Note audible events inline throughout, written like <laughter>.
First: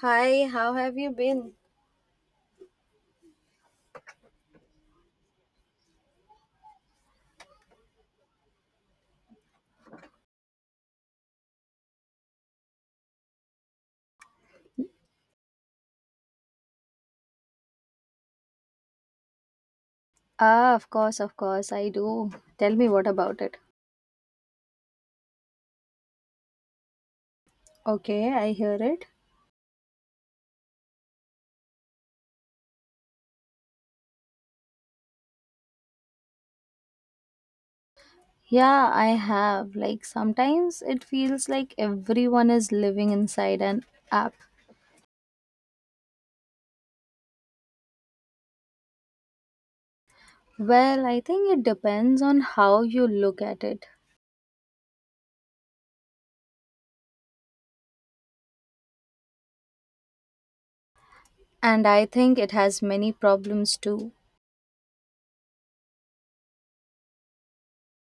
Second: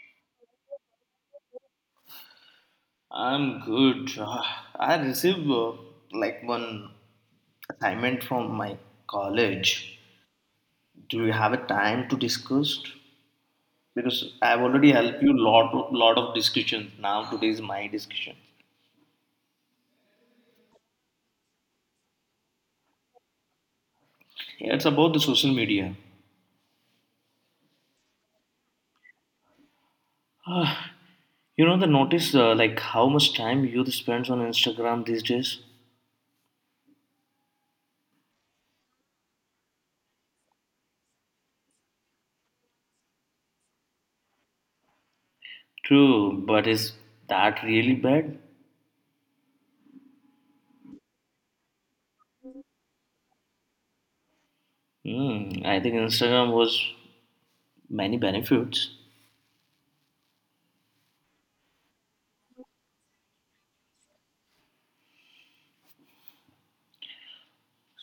Hi, how have you been? I'm good. I received like one assignment from my college. Do you have a time to discuss? Because I've already helped you lot of discussions. Now today is my discussion. Ah, of course, I do. Tell me what about it. Yeah, it's about the social media. Okay, I hear it. Ah, you know the notice like how much time youth spends on Instagram these days. Yeah, I have. Like, sometimes it feels like everyone is living inside an app. True, but is that really bad? Well, I think it depends on how you look at it. Hmm, I think Instagram was many benefits. And I think it has many problems too.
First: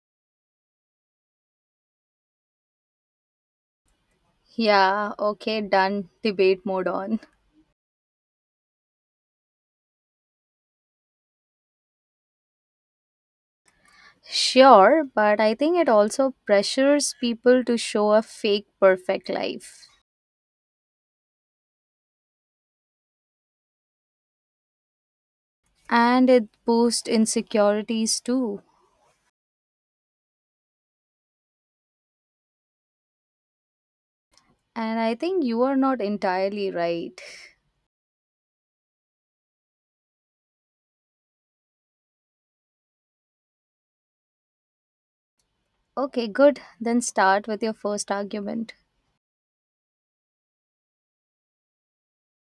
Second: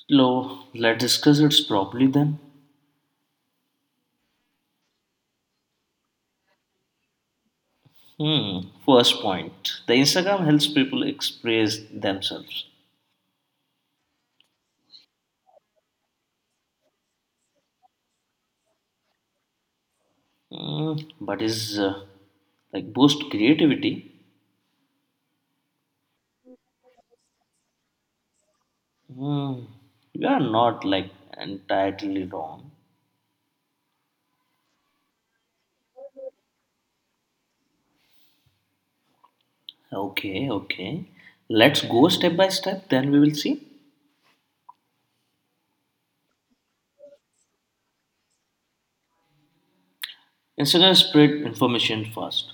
So let's discuss it properly then. Yeah, okay, done. Debate mode on. Hmm. First point. The Instagram helps people express themselves. Sure, but I think it also pressures people to show a fake perfect life. Hmm. But is like boost creativity. And it boosts insecurities too. Hmm. You are not like entirely wrong. And I think you are not entirely right. Okay, okay. Let's go step by step, then we will see. Okay, good. Then start with your first argument. Instagram spread information fast.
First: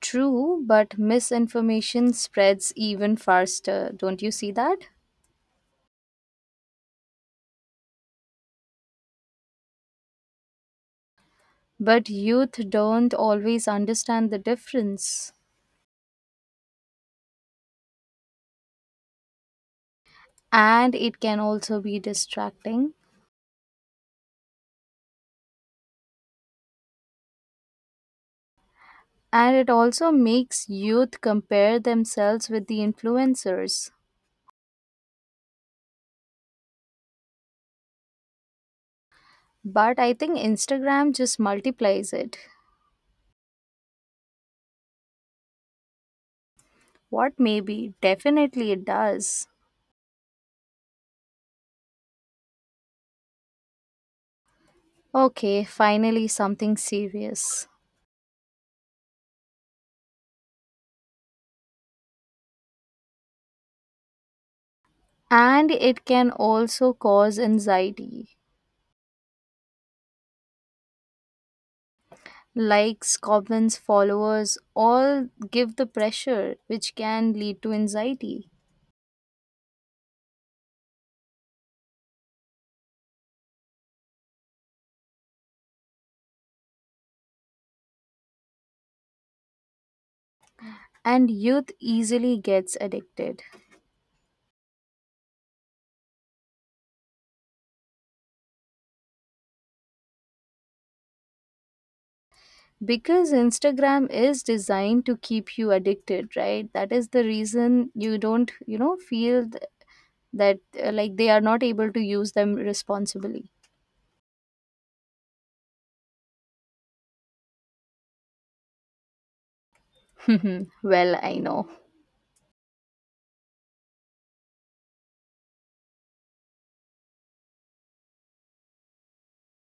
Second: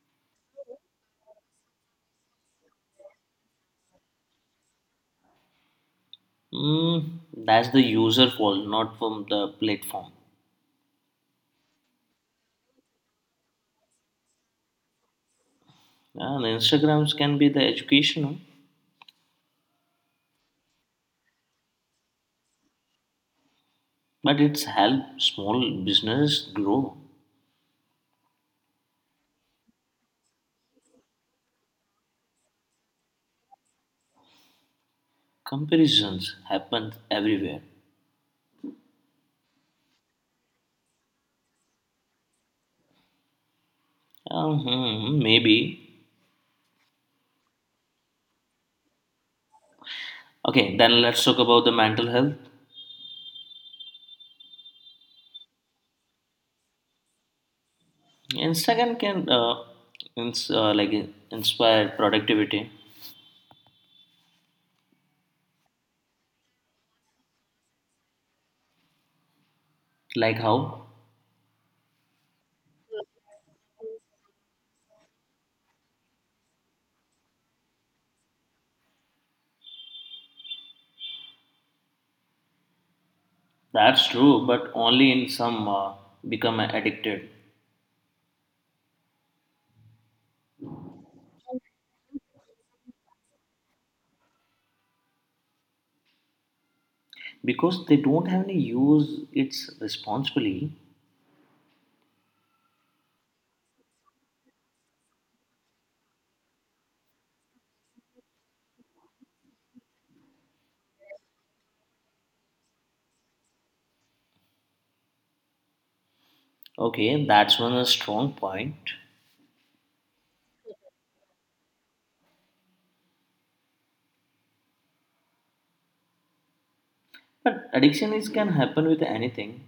True, but misinformation spreads even faster. Don't you see that? Mm, that's the user fault, not from the platform. But youth don't always understand the difference. Yeah, the Instagrams can be the educational, And it can also be distracting. but it's help small business grow. And it also makes youth compare themselves with the influencers. Comparisons happen everywhere. But I think Instagram just multiplies it. Maybe. What maybe? Definitely it does. Okay, then let's talk about the mental health. Okay, finally something serious. Instagram can like inspire productivity. And it can also cause anxiety. Like how? Likes, comments, followers all give the pressure, which can lead to anxiety. That's true, but only in some become addicted And youth easily gets addicted because they don't have any use its responsibly. because Instagram is designed to keep you addicted, right? That is the reason you don't, you know, feel th- that like they are not able to use them responsibly. Okay, that's one strong point. <laughs> Well, I know. But addiction is can happen with anything.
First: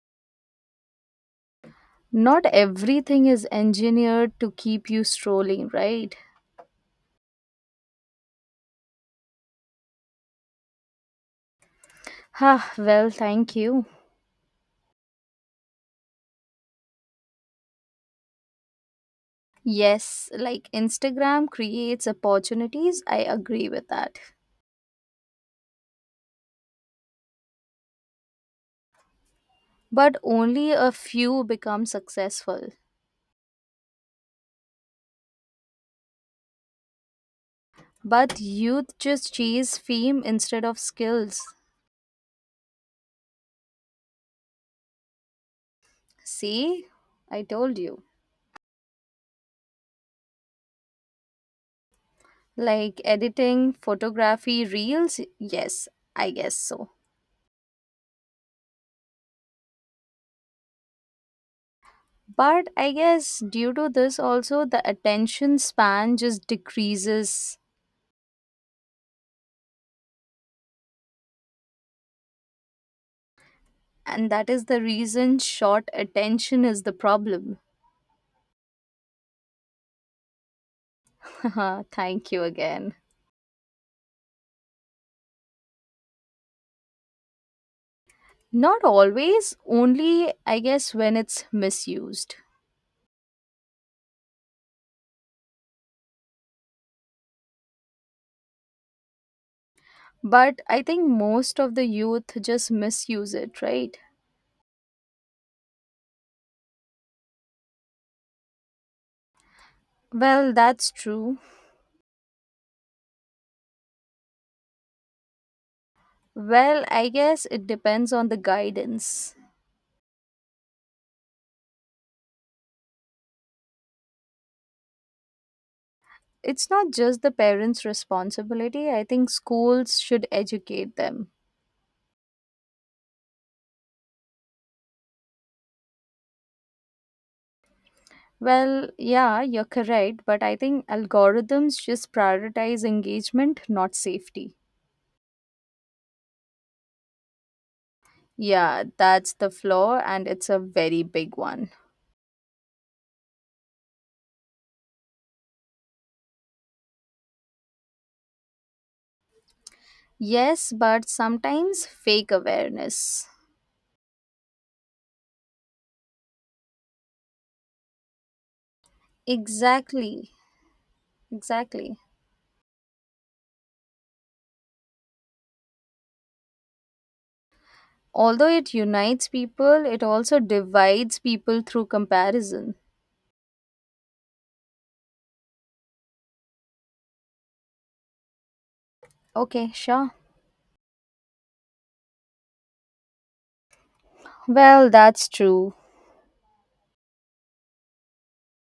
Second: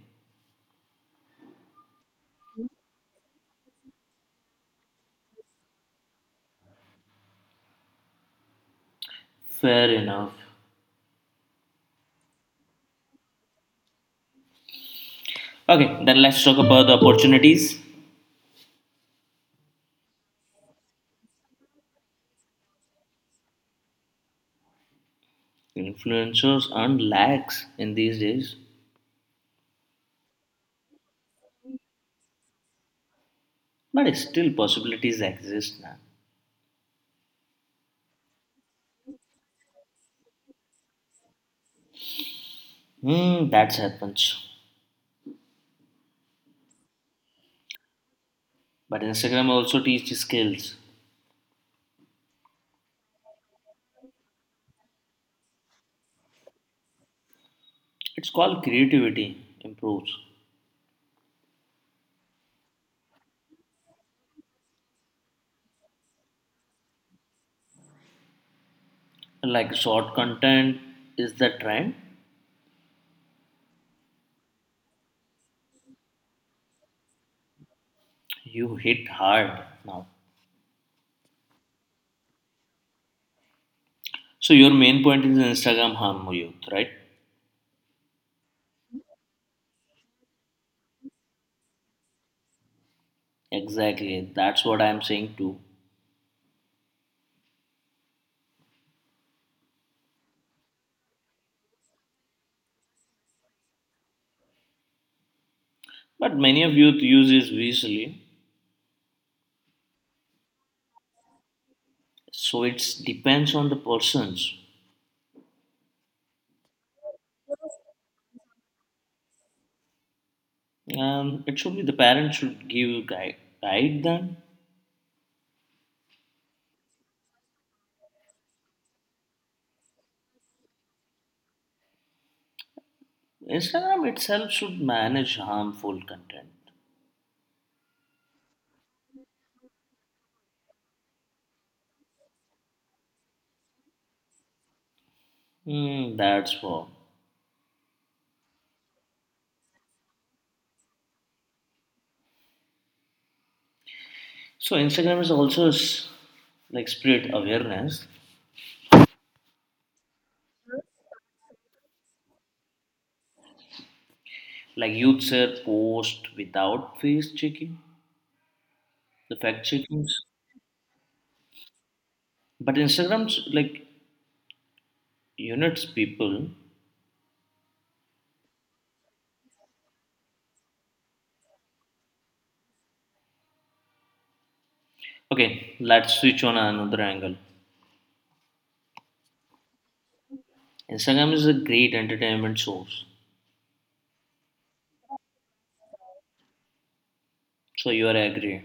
Not everything is engineered to keep you strolling, right? Fair enough. Ah, well, thank you. Okay, then let's talk about the opportunities. Yes, like Instagram creates opportunities, I agree with that. Influencers earn lakhs in these days, But only a few become successful. but still possibilities exist now. But youth just chase fame instead of skills. Hmm, that happens. See? I told you. But Instagram also teaches skills. Like editing, photography, reels? Yes, I guess so. It's called creativity improves. But I guess due to this, also the attention span just decreases. Like short content is the trend. And that is the reason short attention is the problem. You hit hard now. <laughs> Thank you again. So your main point is Instagram harm youth, right? Not always, only I guess when it's misused. Exactly. That's what I'm saying too. But I think most of the youth just misuse it, right? But many of youth use it visually, Well, that's true. so it depends on the persons. Well, I guess it depends on the guidance. It should be the parents should give guide them. It's not just the parents' responsibility. I think schools should educate them. Instagram itself should manage harmful content. Well, yeah, you're correct, but I think algorithms just prioritize engagement, not safety. Hmm, that's what. Yeah, that's the flaw, and it's a very big one. So Instagram is also like spread awareness. Yes, but sometimes fake awareness. Like youth share post without face checking, the fact checkings. Exactly, exactly. But Instagram's like units people. Although it unites people, it also divides people through comparison. Okay, let's switch on another angle. Okay, sure. Instagram is a great entertainment source. Well, that's true. So you are agree.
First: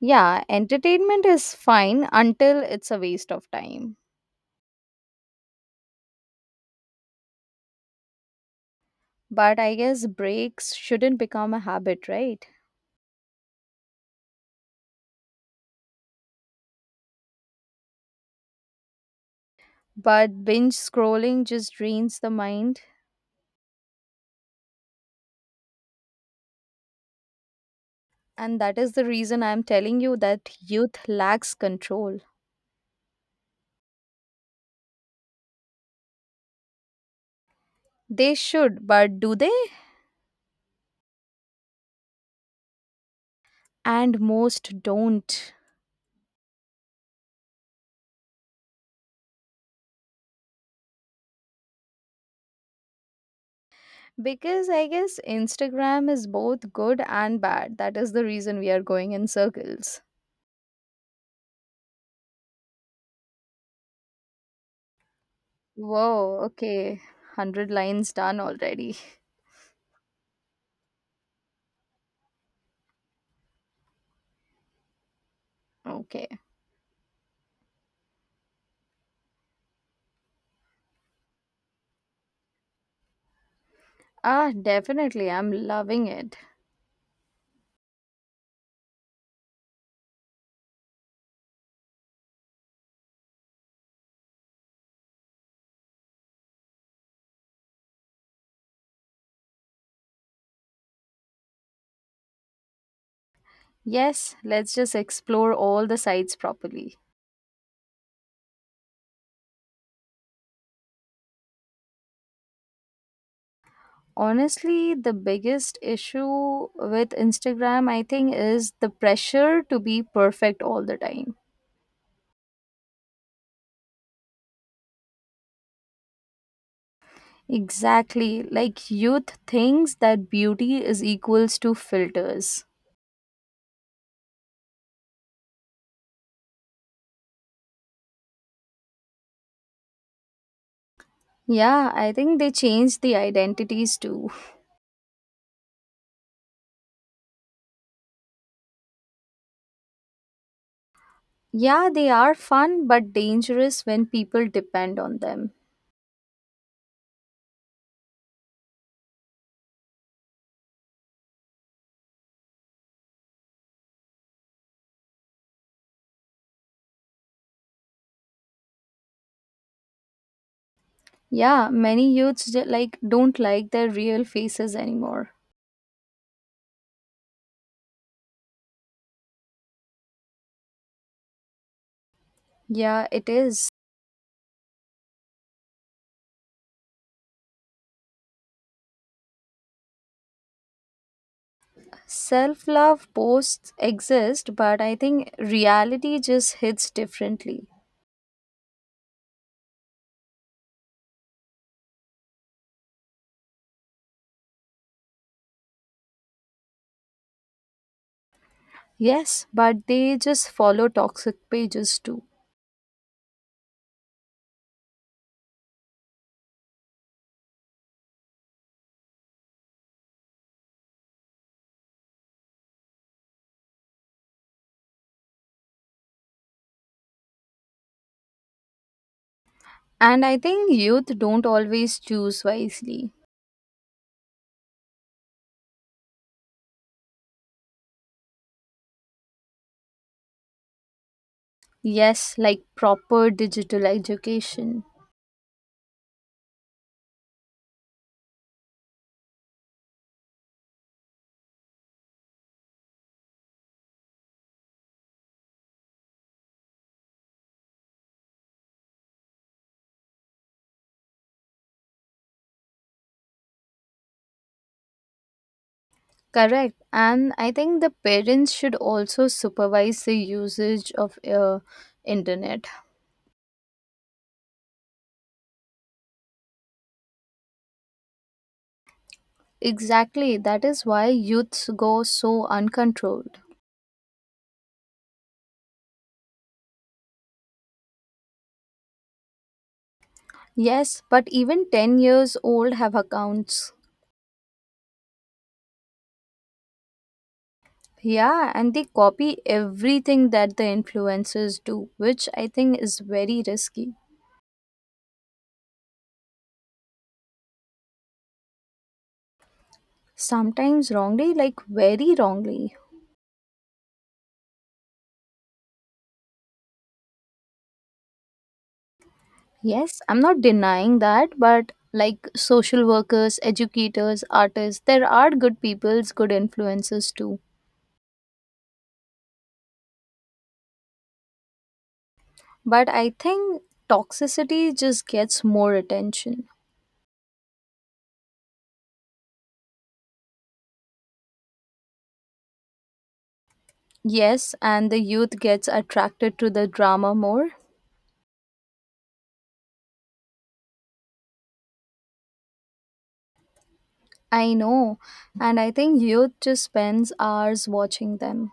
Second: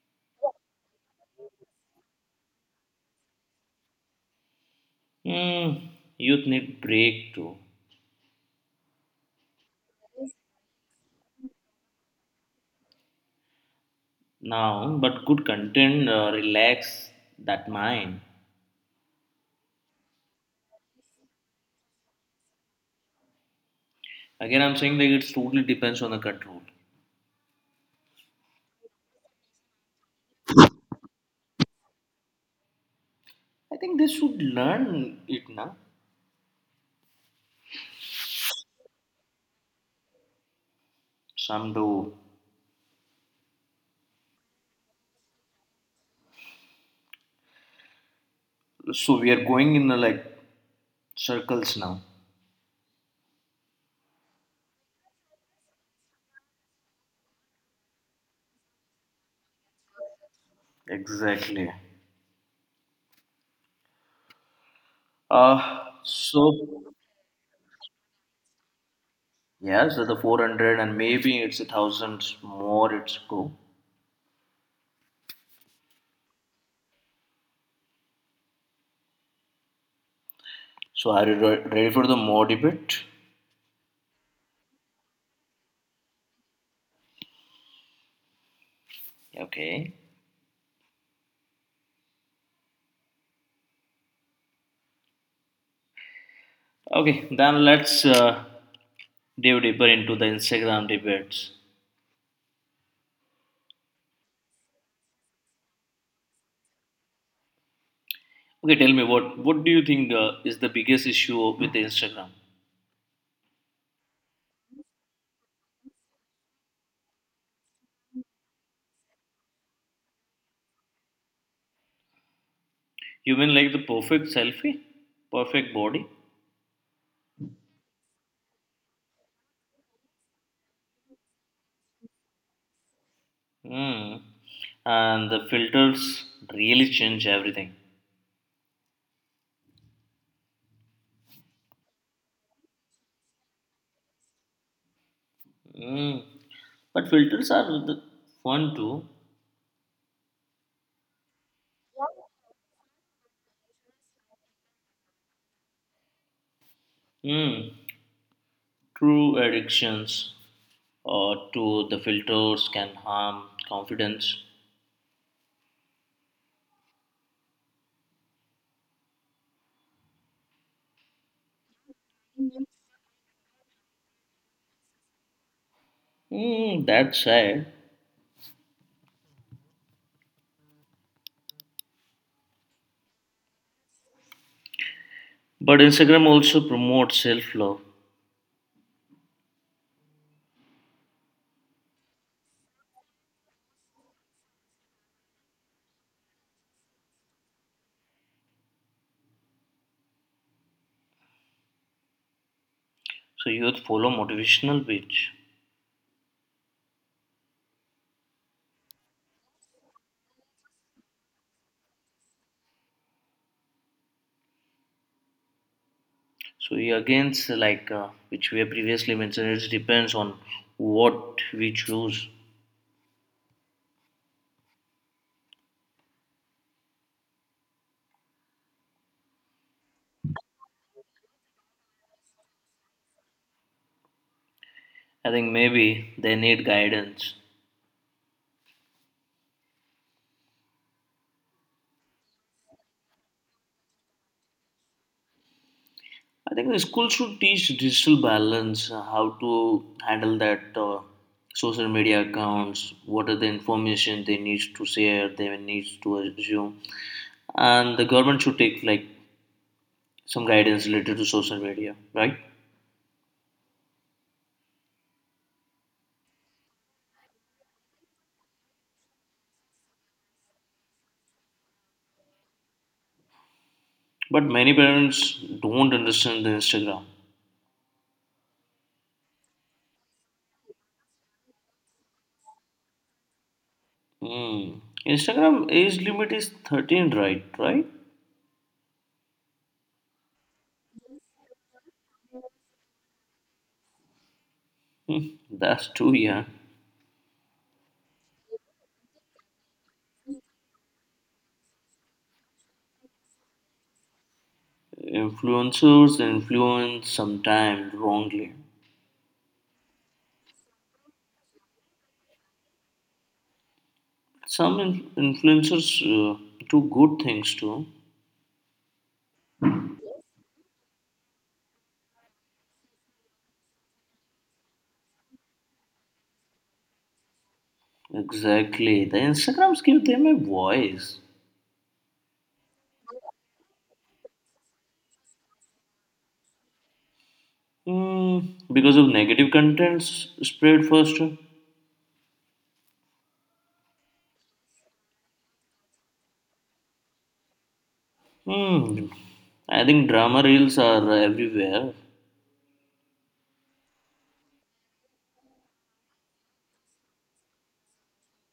Yeah, entertainment is fine until it's a waste of time. Hmm, youth need break too. But I guess breaks shouldn't become a habit, right? Now, but good content relax that mind. But binge scrolling just drains the mind. Again, I'm saying that it totally depends on the control. And that is the reason I'm telling you that youth lacks control. I think they should learn it now. They should, but do they? Some do. And most don't. So we are going in the, like circles now. Because I guess Instagram is both good and bad. That is the reason we are going in circles. Exactly. Uh Whoa, okay. so 100 lines done already. <laughs> yeah, so the 400 and maybe it's a thousand more. It's go. Okay. So are you ready for the more debate? Ah, definitely. I'm loving it. Okay. Okay. Then let's dive deeper into the Instagram debates. Yes, let's just explore all the sites properly. Okay, tell me what do you think is the biggest issue with the Instagram? Honestly, the biggest issue with Instagram, I think, is the pressure to be perfect all the time. You mean like the perfect selfie, perfect body, Exactly. Like youth thinks that beauty is equals to filters. mm. And the filters really change everything. Yeah, I think they changed the identities too. Mm. But filters are the fun too. Yeah, they are fun but dangerous when people depend on them. Mm. True addictions to the filters can harm confidence. Yeah, many youths like don't like their real faces anymore. Mm, that's sad. Yeah, it is. But Instagram also promotes self love. Self love posts exist, but I think reality just hits differently. So youth follow motivational page. Yes, but they just follow toxic pages too. So yeah, again, which we have previously mentioned, it depends on what we choose. And I think youth don't always choose wisely. I think maybe they need guidance. Yes, like proper digital education. I think the school should teach digital balance, how to handle that social media accounts, what are the information they need to share, they need to assume, and the government should take like some guidance related to social media, right? Correct. And I think the parents should also supervise the usage of internet. But many parents don't understand the Instagram. Exactly. That is why youths go so uncontrolled. Hmm. Instagram age limit is 13, right? Right? Yes, but even 10 years old have accounts. Hmm. That's too young. Yeah, and they copy everything that the influencers do, which I think is very risky. Influencers influence sometimes wrongly. Sometimes wrongly, like very wrongly. Some influencers do good things too. Yes, I'm not denying that, but like social workers, educators, artists, there are good people's good influencers too. Exactly. The Instagrams give them a voice. But I think toxicity just gets more attention. Hmm. Because of negative contents spread faster. Yes, and the youth gets attracted to the drama more. Hmm. I think drama reels are everywhere. I know, and I think youth just spends hours watching them.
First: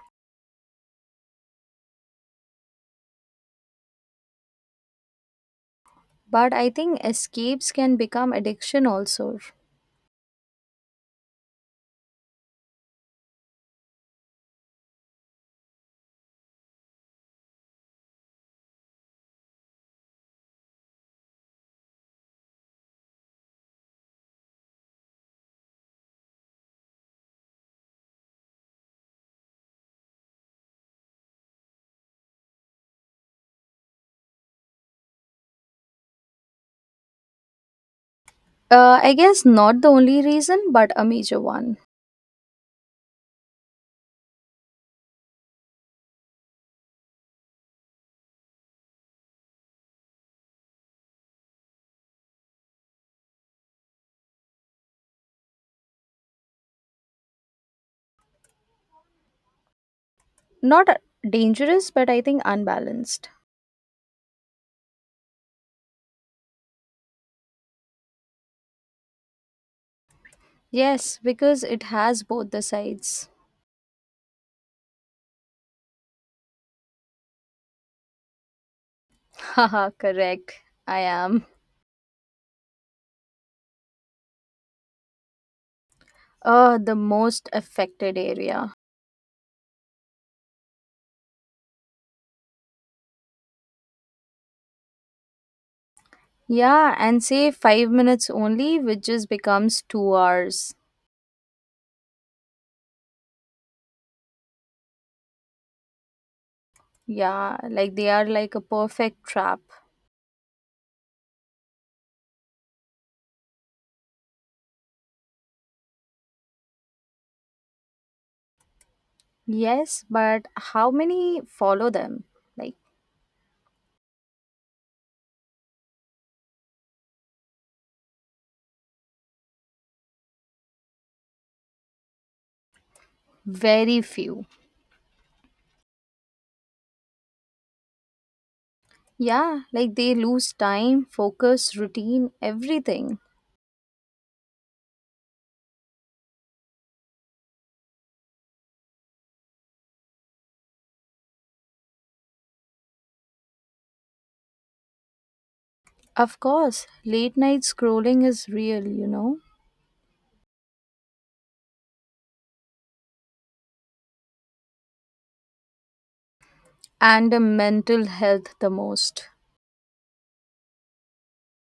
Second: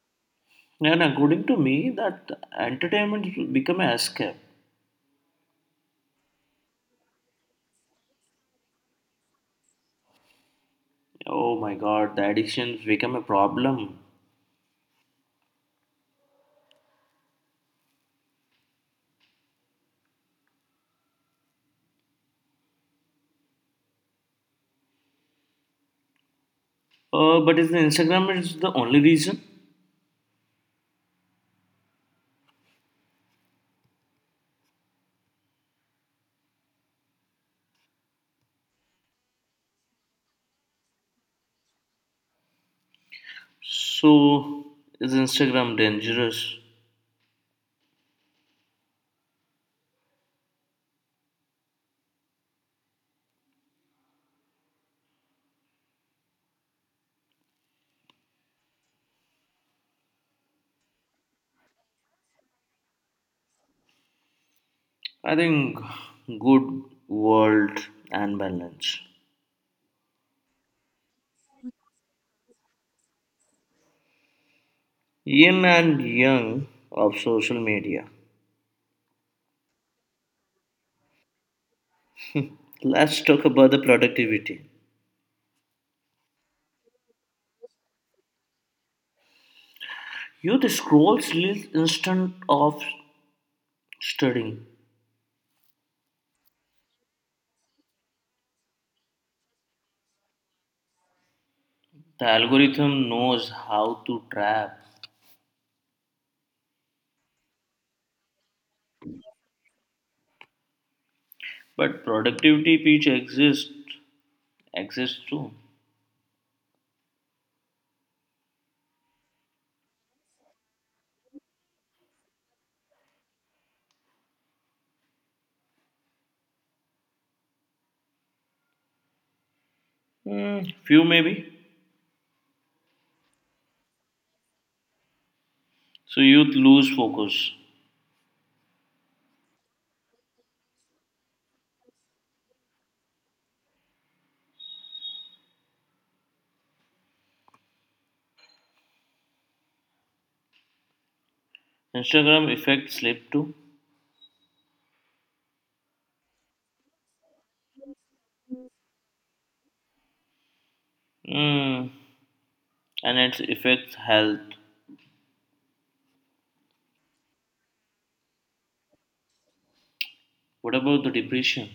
And according to me, that entertainment become an escape. But I think escapes can become addiction also. Oh my god, the addictions become a problem. But is the Instagram is the only reason? I guess not the only reason, but a major one. So is Instagram dangerous? Not dangerous, but I think unbalanced. I think good world and balance. Yes, because it has both the sides. Yin and yang of social media. <laughs> Haha, correct. I am. Let's talk about the productivity. The most affected area. You the scrolls leads instant of studying. Yeah, and say 5 minutes only, which just becomes 2 hours. The algorithm knows how to trap, Yeah, like they are like a perfect trap. but productivity pitch exists too. Yes, but how many follow them? Like, Mm, few maybe. very few. So youth lose focus. Yeah, like they lose time, focus, routine, everything. Instagram affects sleep too. Of course, late night scrolling is real, you know, Hmm. And it affects health. and mental health the most. What about the depression,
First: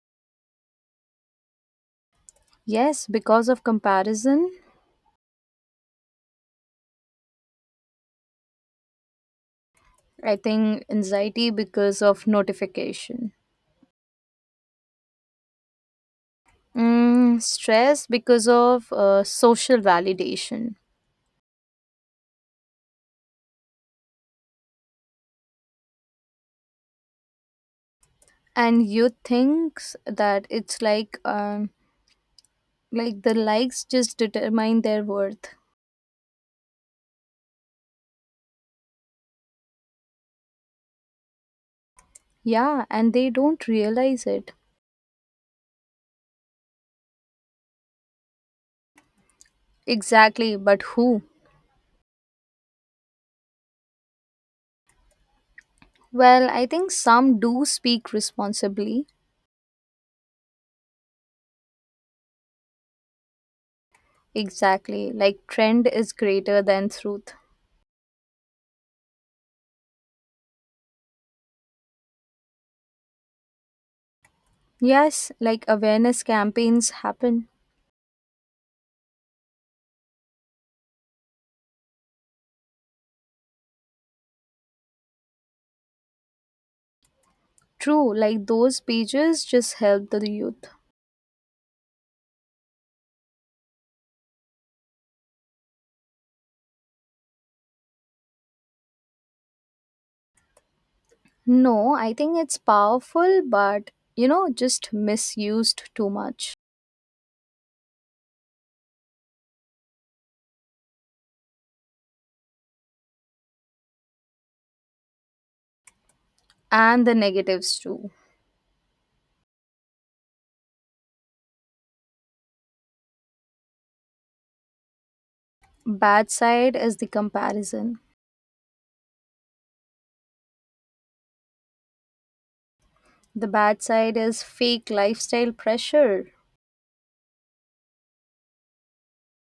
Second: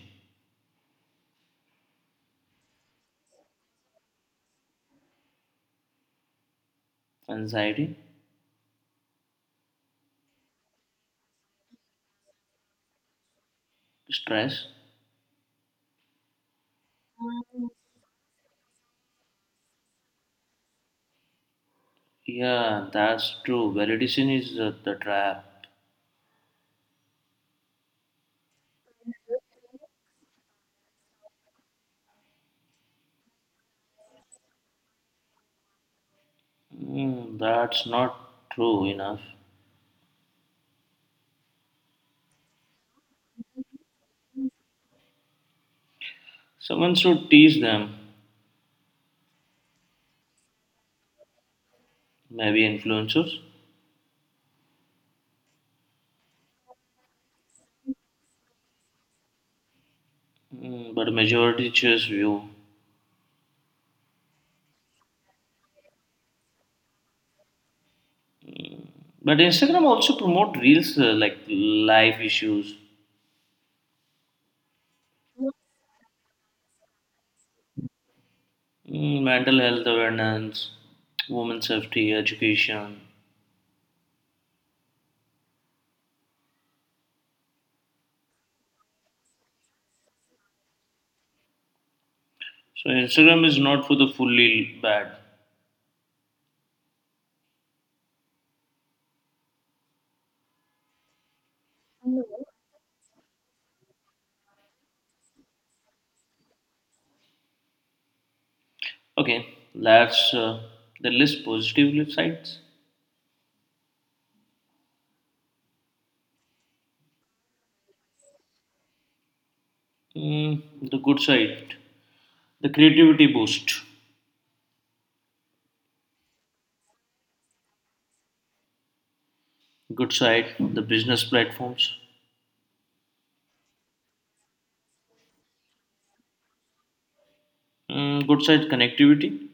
Yes, because of comparison, anxiety, I think anxiety because of notification, stress? mm, stress because of social validation. Yeah, that's true. Validation is the trap. And you think that it's like the likes just determine their worth. Hmm. That's not true enough. Yeah, and they don't realize it. Someone should teach them. Exactly, but who? Maybe influencers. Well, I think some do speak responsibly. Mm, but majority choose view. Exactly, like trend is greater than truth. But Instagram also promote reels like life issues, Yes, like awareness campaigns happen. mm, mental health awareness, women's safety, education. True, like those pages just help the youth. So Instagram is not for the fully bad. No, I think it's powerful, but you know, just misused too much. Okay, let's the list positive sides. And the negatives too. Mm, the good side, the creativity boost. Bad side is the comparison. Good side, the business platforms. The bad side is fake lifestyle pressure, Mm, good side, connectivity.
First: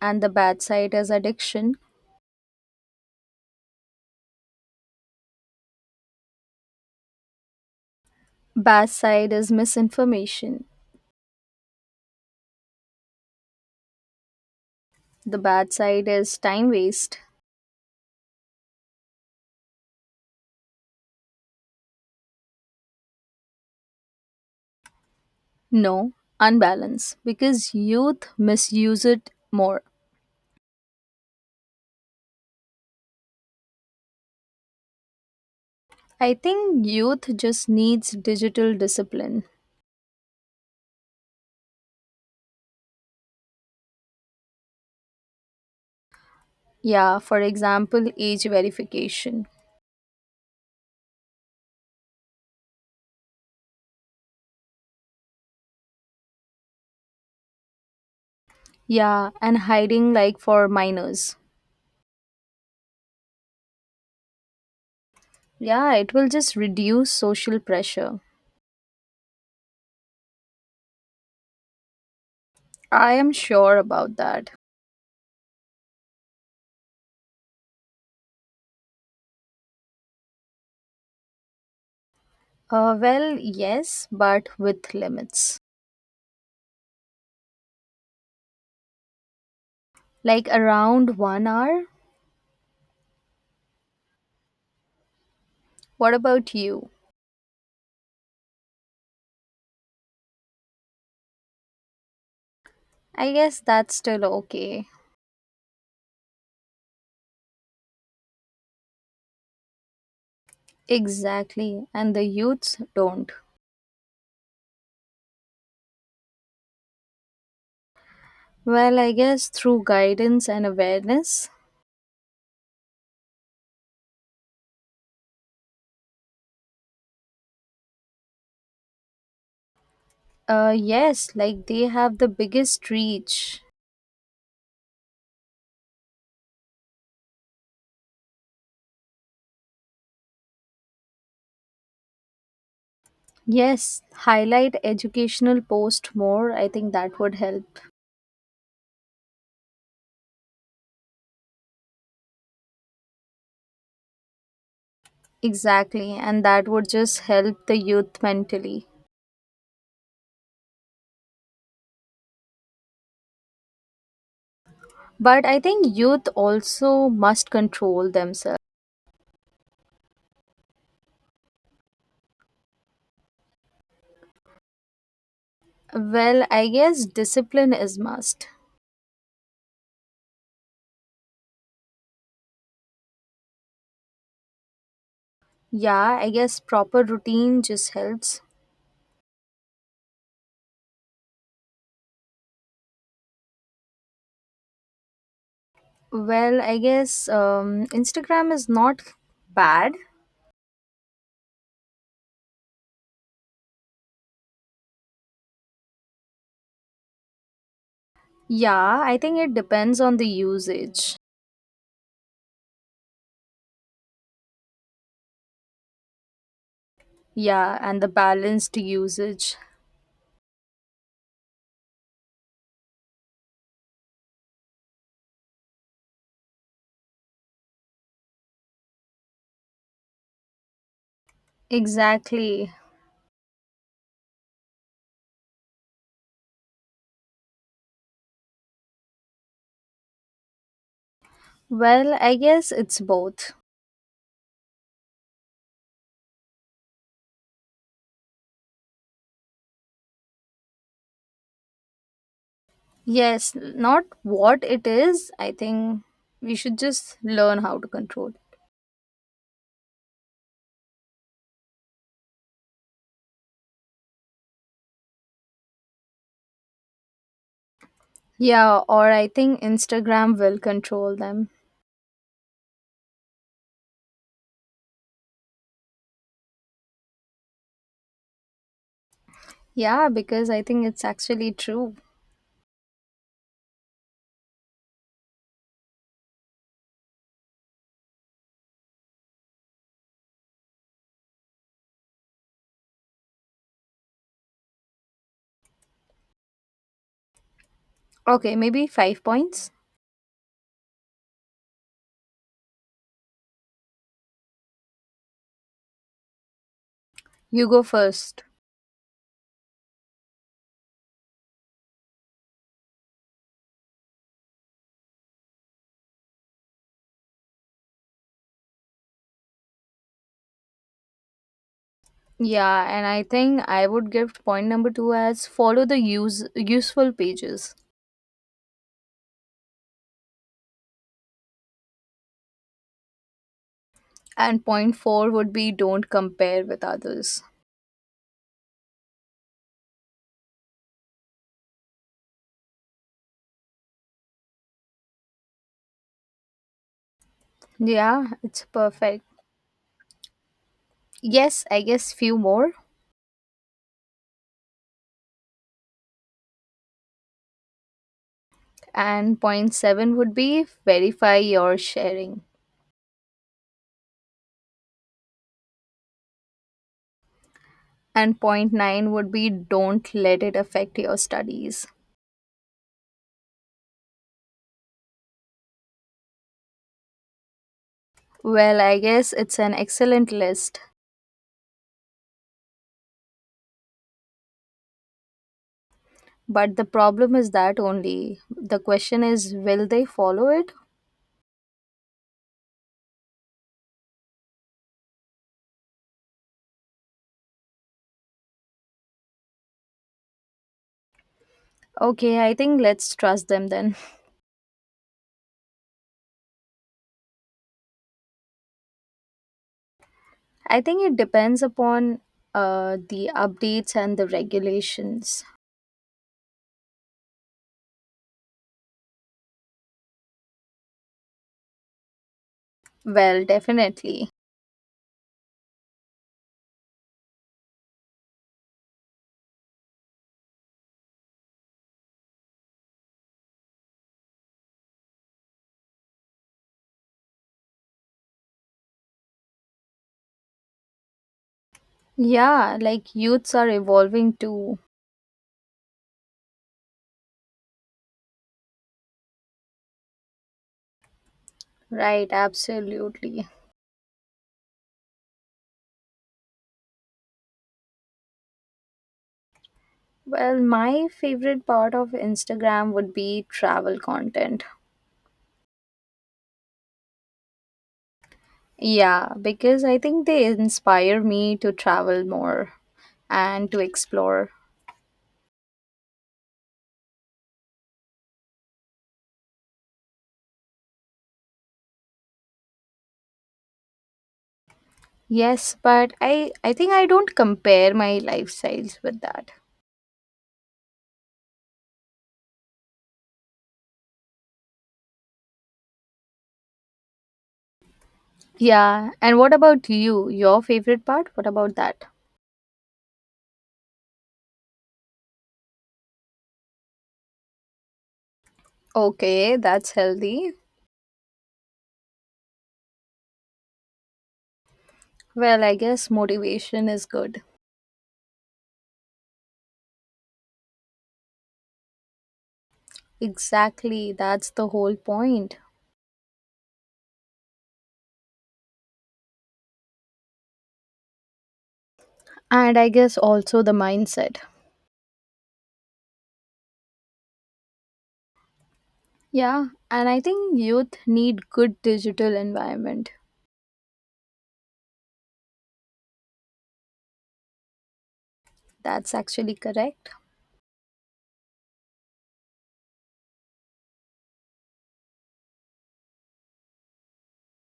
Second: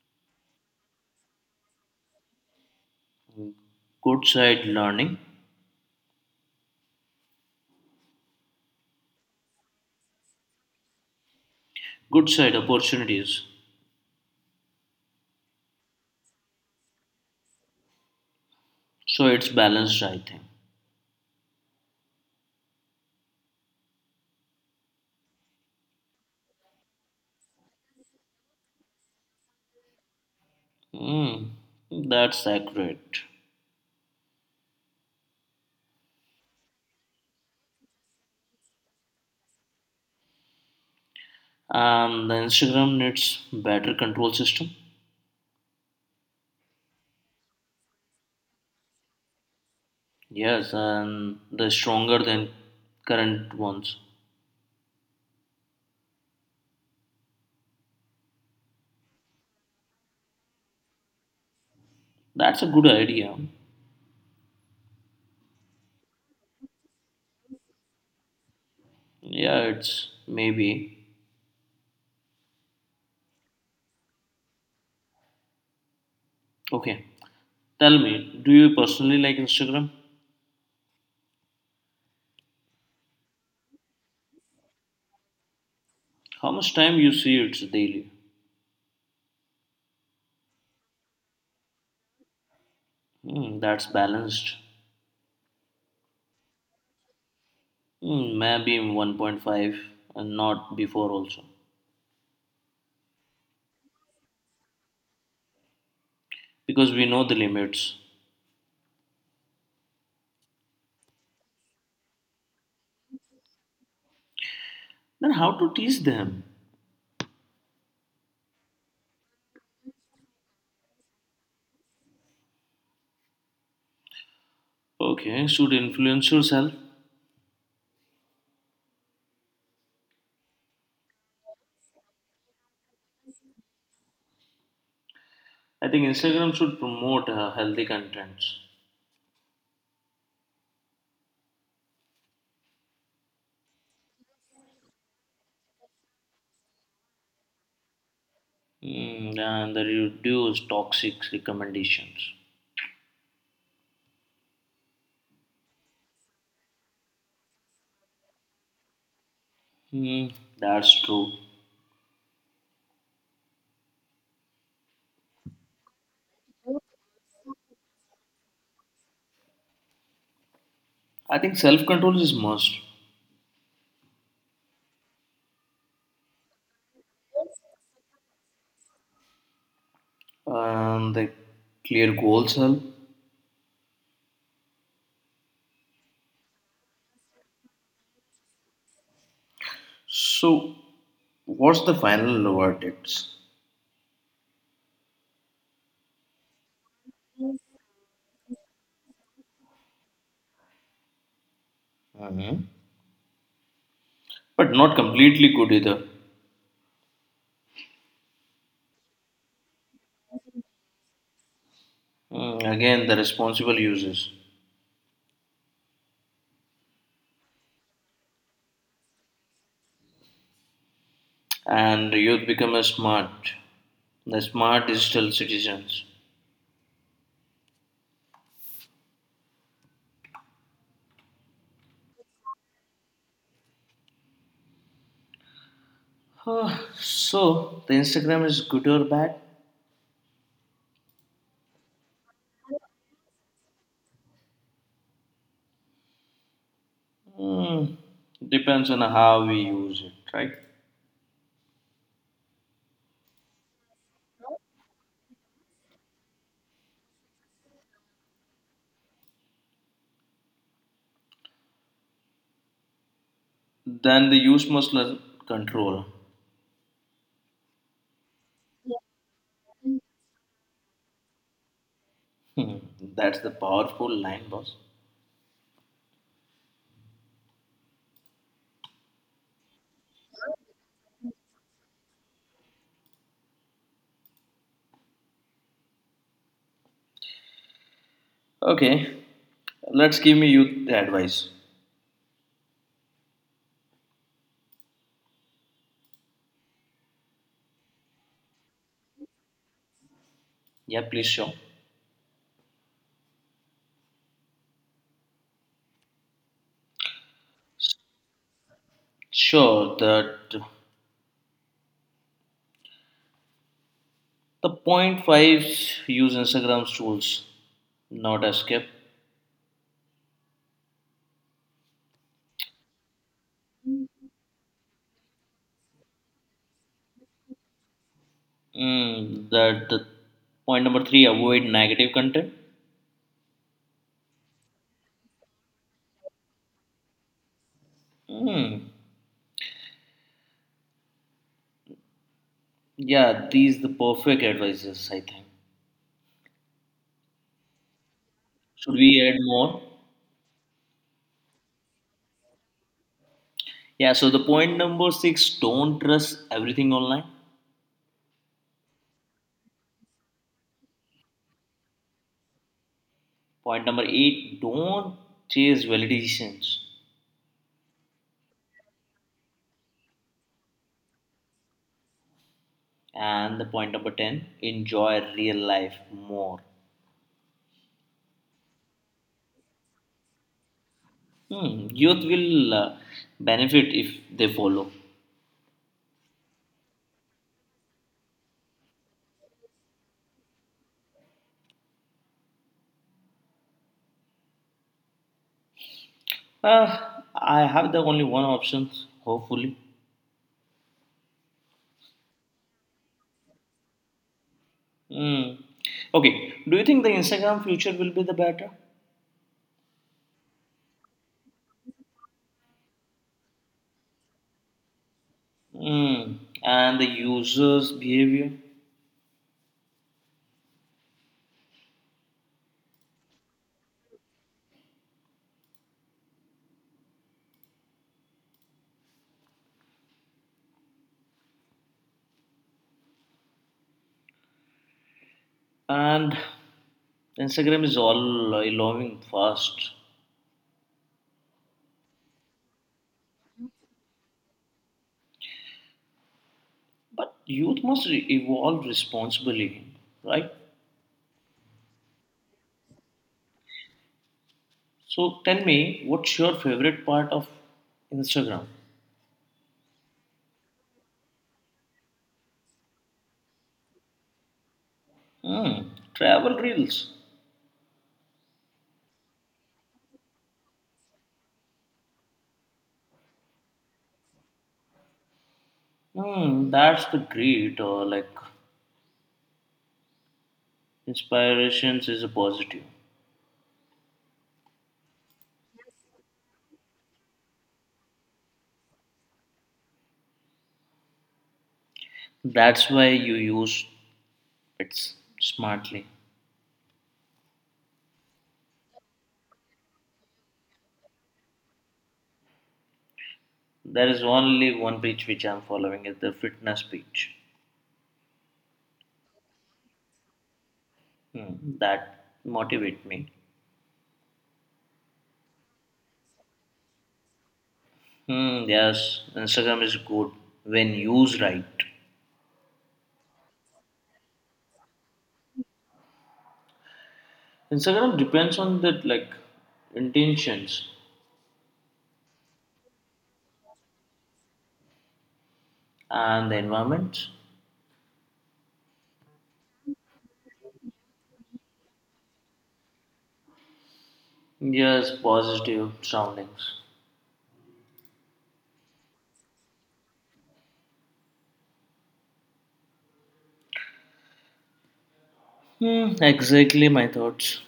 and the bad side is addiction. Good side, learning. Bad side is misinformation. Good side, opportunities. The bad side is time waste. So it's balanced, I think. No, unbalance because youth misuse it more. Mm, that's accurate. I think youth just needs digital discipline. The Instagram needs better control system. Yeah, for example, age verification. Yes, and they're stronger than current ones. Yeah, and hiding like for minors. That's a good idea. Yeah, it will just reduce social pressure. Yeah, it's maybe. I am sure about that. Okay. Tell me, do you personally like Instagram? Well, yes, but with limits. How much time you see it daily? Like around 1 hour? Hmm, that's balanced. What about you? Hmm, maybe in 1.5 and not before also. I guess that's still okay. Because we know the limits. Exactly, and the youths don't. Then how to teach them? Well, I guess through guidance and awareness. Okay, should influencers help? Yes, like they have the biggest reach. I think Instagram should promote healthy contents. Yes, highlight educational post more. I think that would help. Mm, and the reduce toxic recommendations. Exactly, and that would just help the youth mentally. Hmm, that's true. But I think youth also must control themselves. I think self control is must, Well, I guess discipline is must. and the clear goals help. Yeah, I guess proper routine just helps. So, what's the final verdicts? Well, I guess Instagram is not bad. Mhm. But not completely good either. Yeah, I think it depends on the usage. Mm, again, the responsible users Yeah, and the balanced usage. and youth become a smart, the smart digital citizens. Exactly. <sighs> Huh, so the Instagram is good or bad? Well, I guess it's both. Hmm, depends on how we use it, right? Yes, not what it is. I think we should just learn how to control. Then the use must learn control. Yeah, or I think Instagram will control them. Hmm, that's the powerful line, boss. Yeah, because I think it's actually true. Okay, let's give me you the advice. Okay, maybe five points. Yeah, please show. You go first. Sure, that the point fives use Instagram's tools, not escape. Yeah, and I think I would give point number two as follow the use useful pages. Mm, that the point number three avoid negative content. And point four would be don't compare with others. Hmm. Yeah, these the perfect advices I think. Yeah, it's Should we perfect. add more? Yes, I guess few more. Yeah, so the point number six don't trust everything online. And point seven would be verify your sharing. Point number eight don't chase validations. And point nine would be don't let it affect your studies. And the point number 10 enjoy real life more. Well, I guess it's an excellent list. Hmm, youth will benefit if they follow. But the problem is that only. The question is, will they follow it? Uh, I have the only one option, hopefully. Okay, I think let's trust them then. Hmm. Okay, do you think the Instagram future will be the better? <laughs> I think it depends upon the updates and the regulations. Hmm. And the users' behavior. Well, definitely. And Instagram is all evolving fast. Yeah, like youths are evolving too. But youth must evolve responsibly, right? Right, absolutely. So tell me, what's your favorite part of Instagram? Well, my favorite part of Instagram would be travel content. Hmm, travel reels. Yeah, because I think they inspire me to travel more and to explore. Hmm, that's the great or like inspirations is a positive. Yes, but I think I don't compare my lifestyles with that. That's why you use it smartly. Yeah, and what about you? Your favorite part? What about that? There is only one page which I'm following is the fitness page. Okay, that's healthy. Hmm, that motivate me. Well, I guess motivation is good. Hmm, yes, Instagram is good when used right. Exactly, that's the whole point. Instagram depends on that like intentions And I guess also the mindset. and the environment. Yeah, and I think youth need good digital environment. Yes, positive surroundings. That's actually correct. Hmm, exactly my thoughts.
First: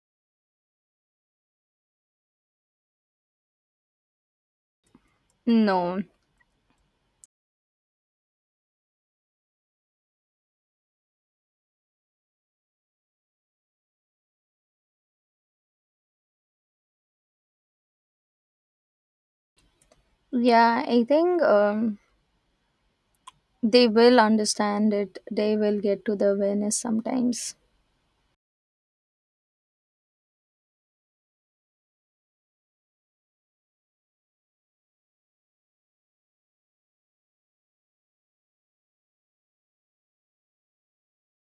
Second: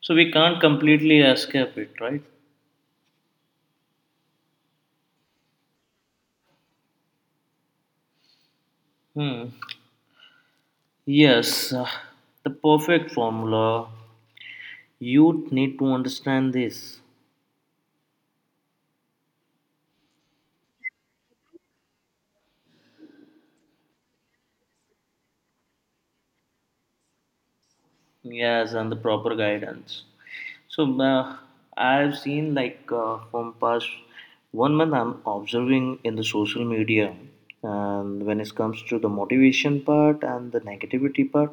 So we can't completely escape it, right? No. Hmm. Yes, the perfect formula. You need to understand this. Yeah, I think they will understand it. They will get to the awareness sometimes. Yes, and the proper guidance. So I've seen from past 1 month I'm observing in the social media, and when it comes to the motivation part and the negativity part,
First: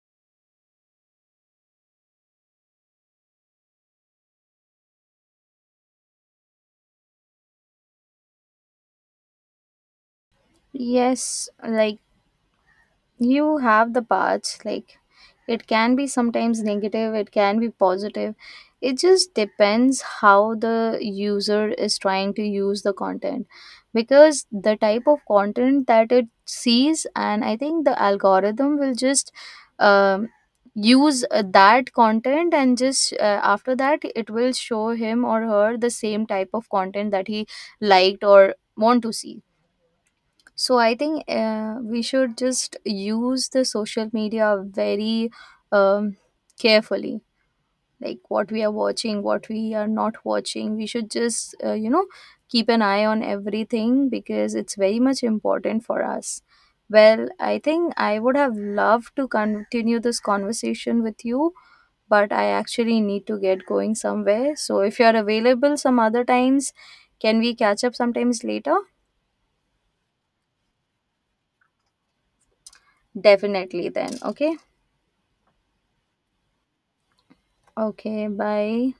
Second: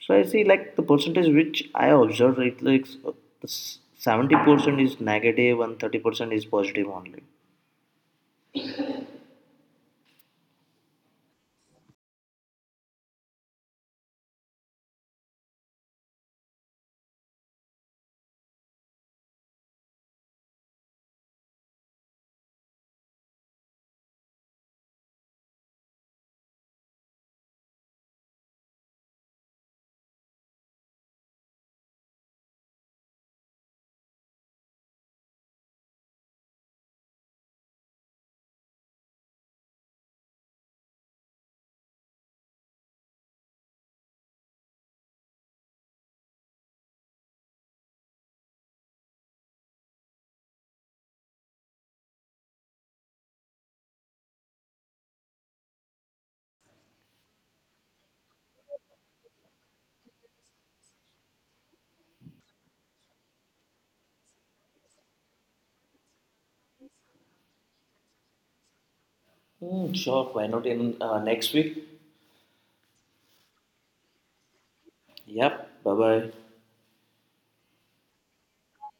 so I see like the percentage which I observe it like 70% is negative and 30% is positive only. Yes, like you have the parts, like it can be sometimes negative, it can be positive. It just depends how the user is trying to use the content because the type of content that it sees, and I think the algorithm will just um, use that content and just after that it will show him or her the same type of content that he liked or want to see, so I think we should just use the social media very um, carefully, like what we are watching, what we are not watching. We should just, keep an eye on everything because it's very much important for us. Well, I think I would have loved to continue this conversation with you, but I actually need to get going somewhere. So if you're available some other times, can we catch up sometimes later? Hmm, sure, why not in next week? Definitely then, okay? Yep, bye bye. Okay, bye.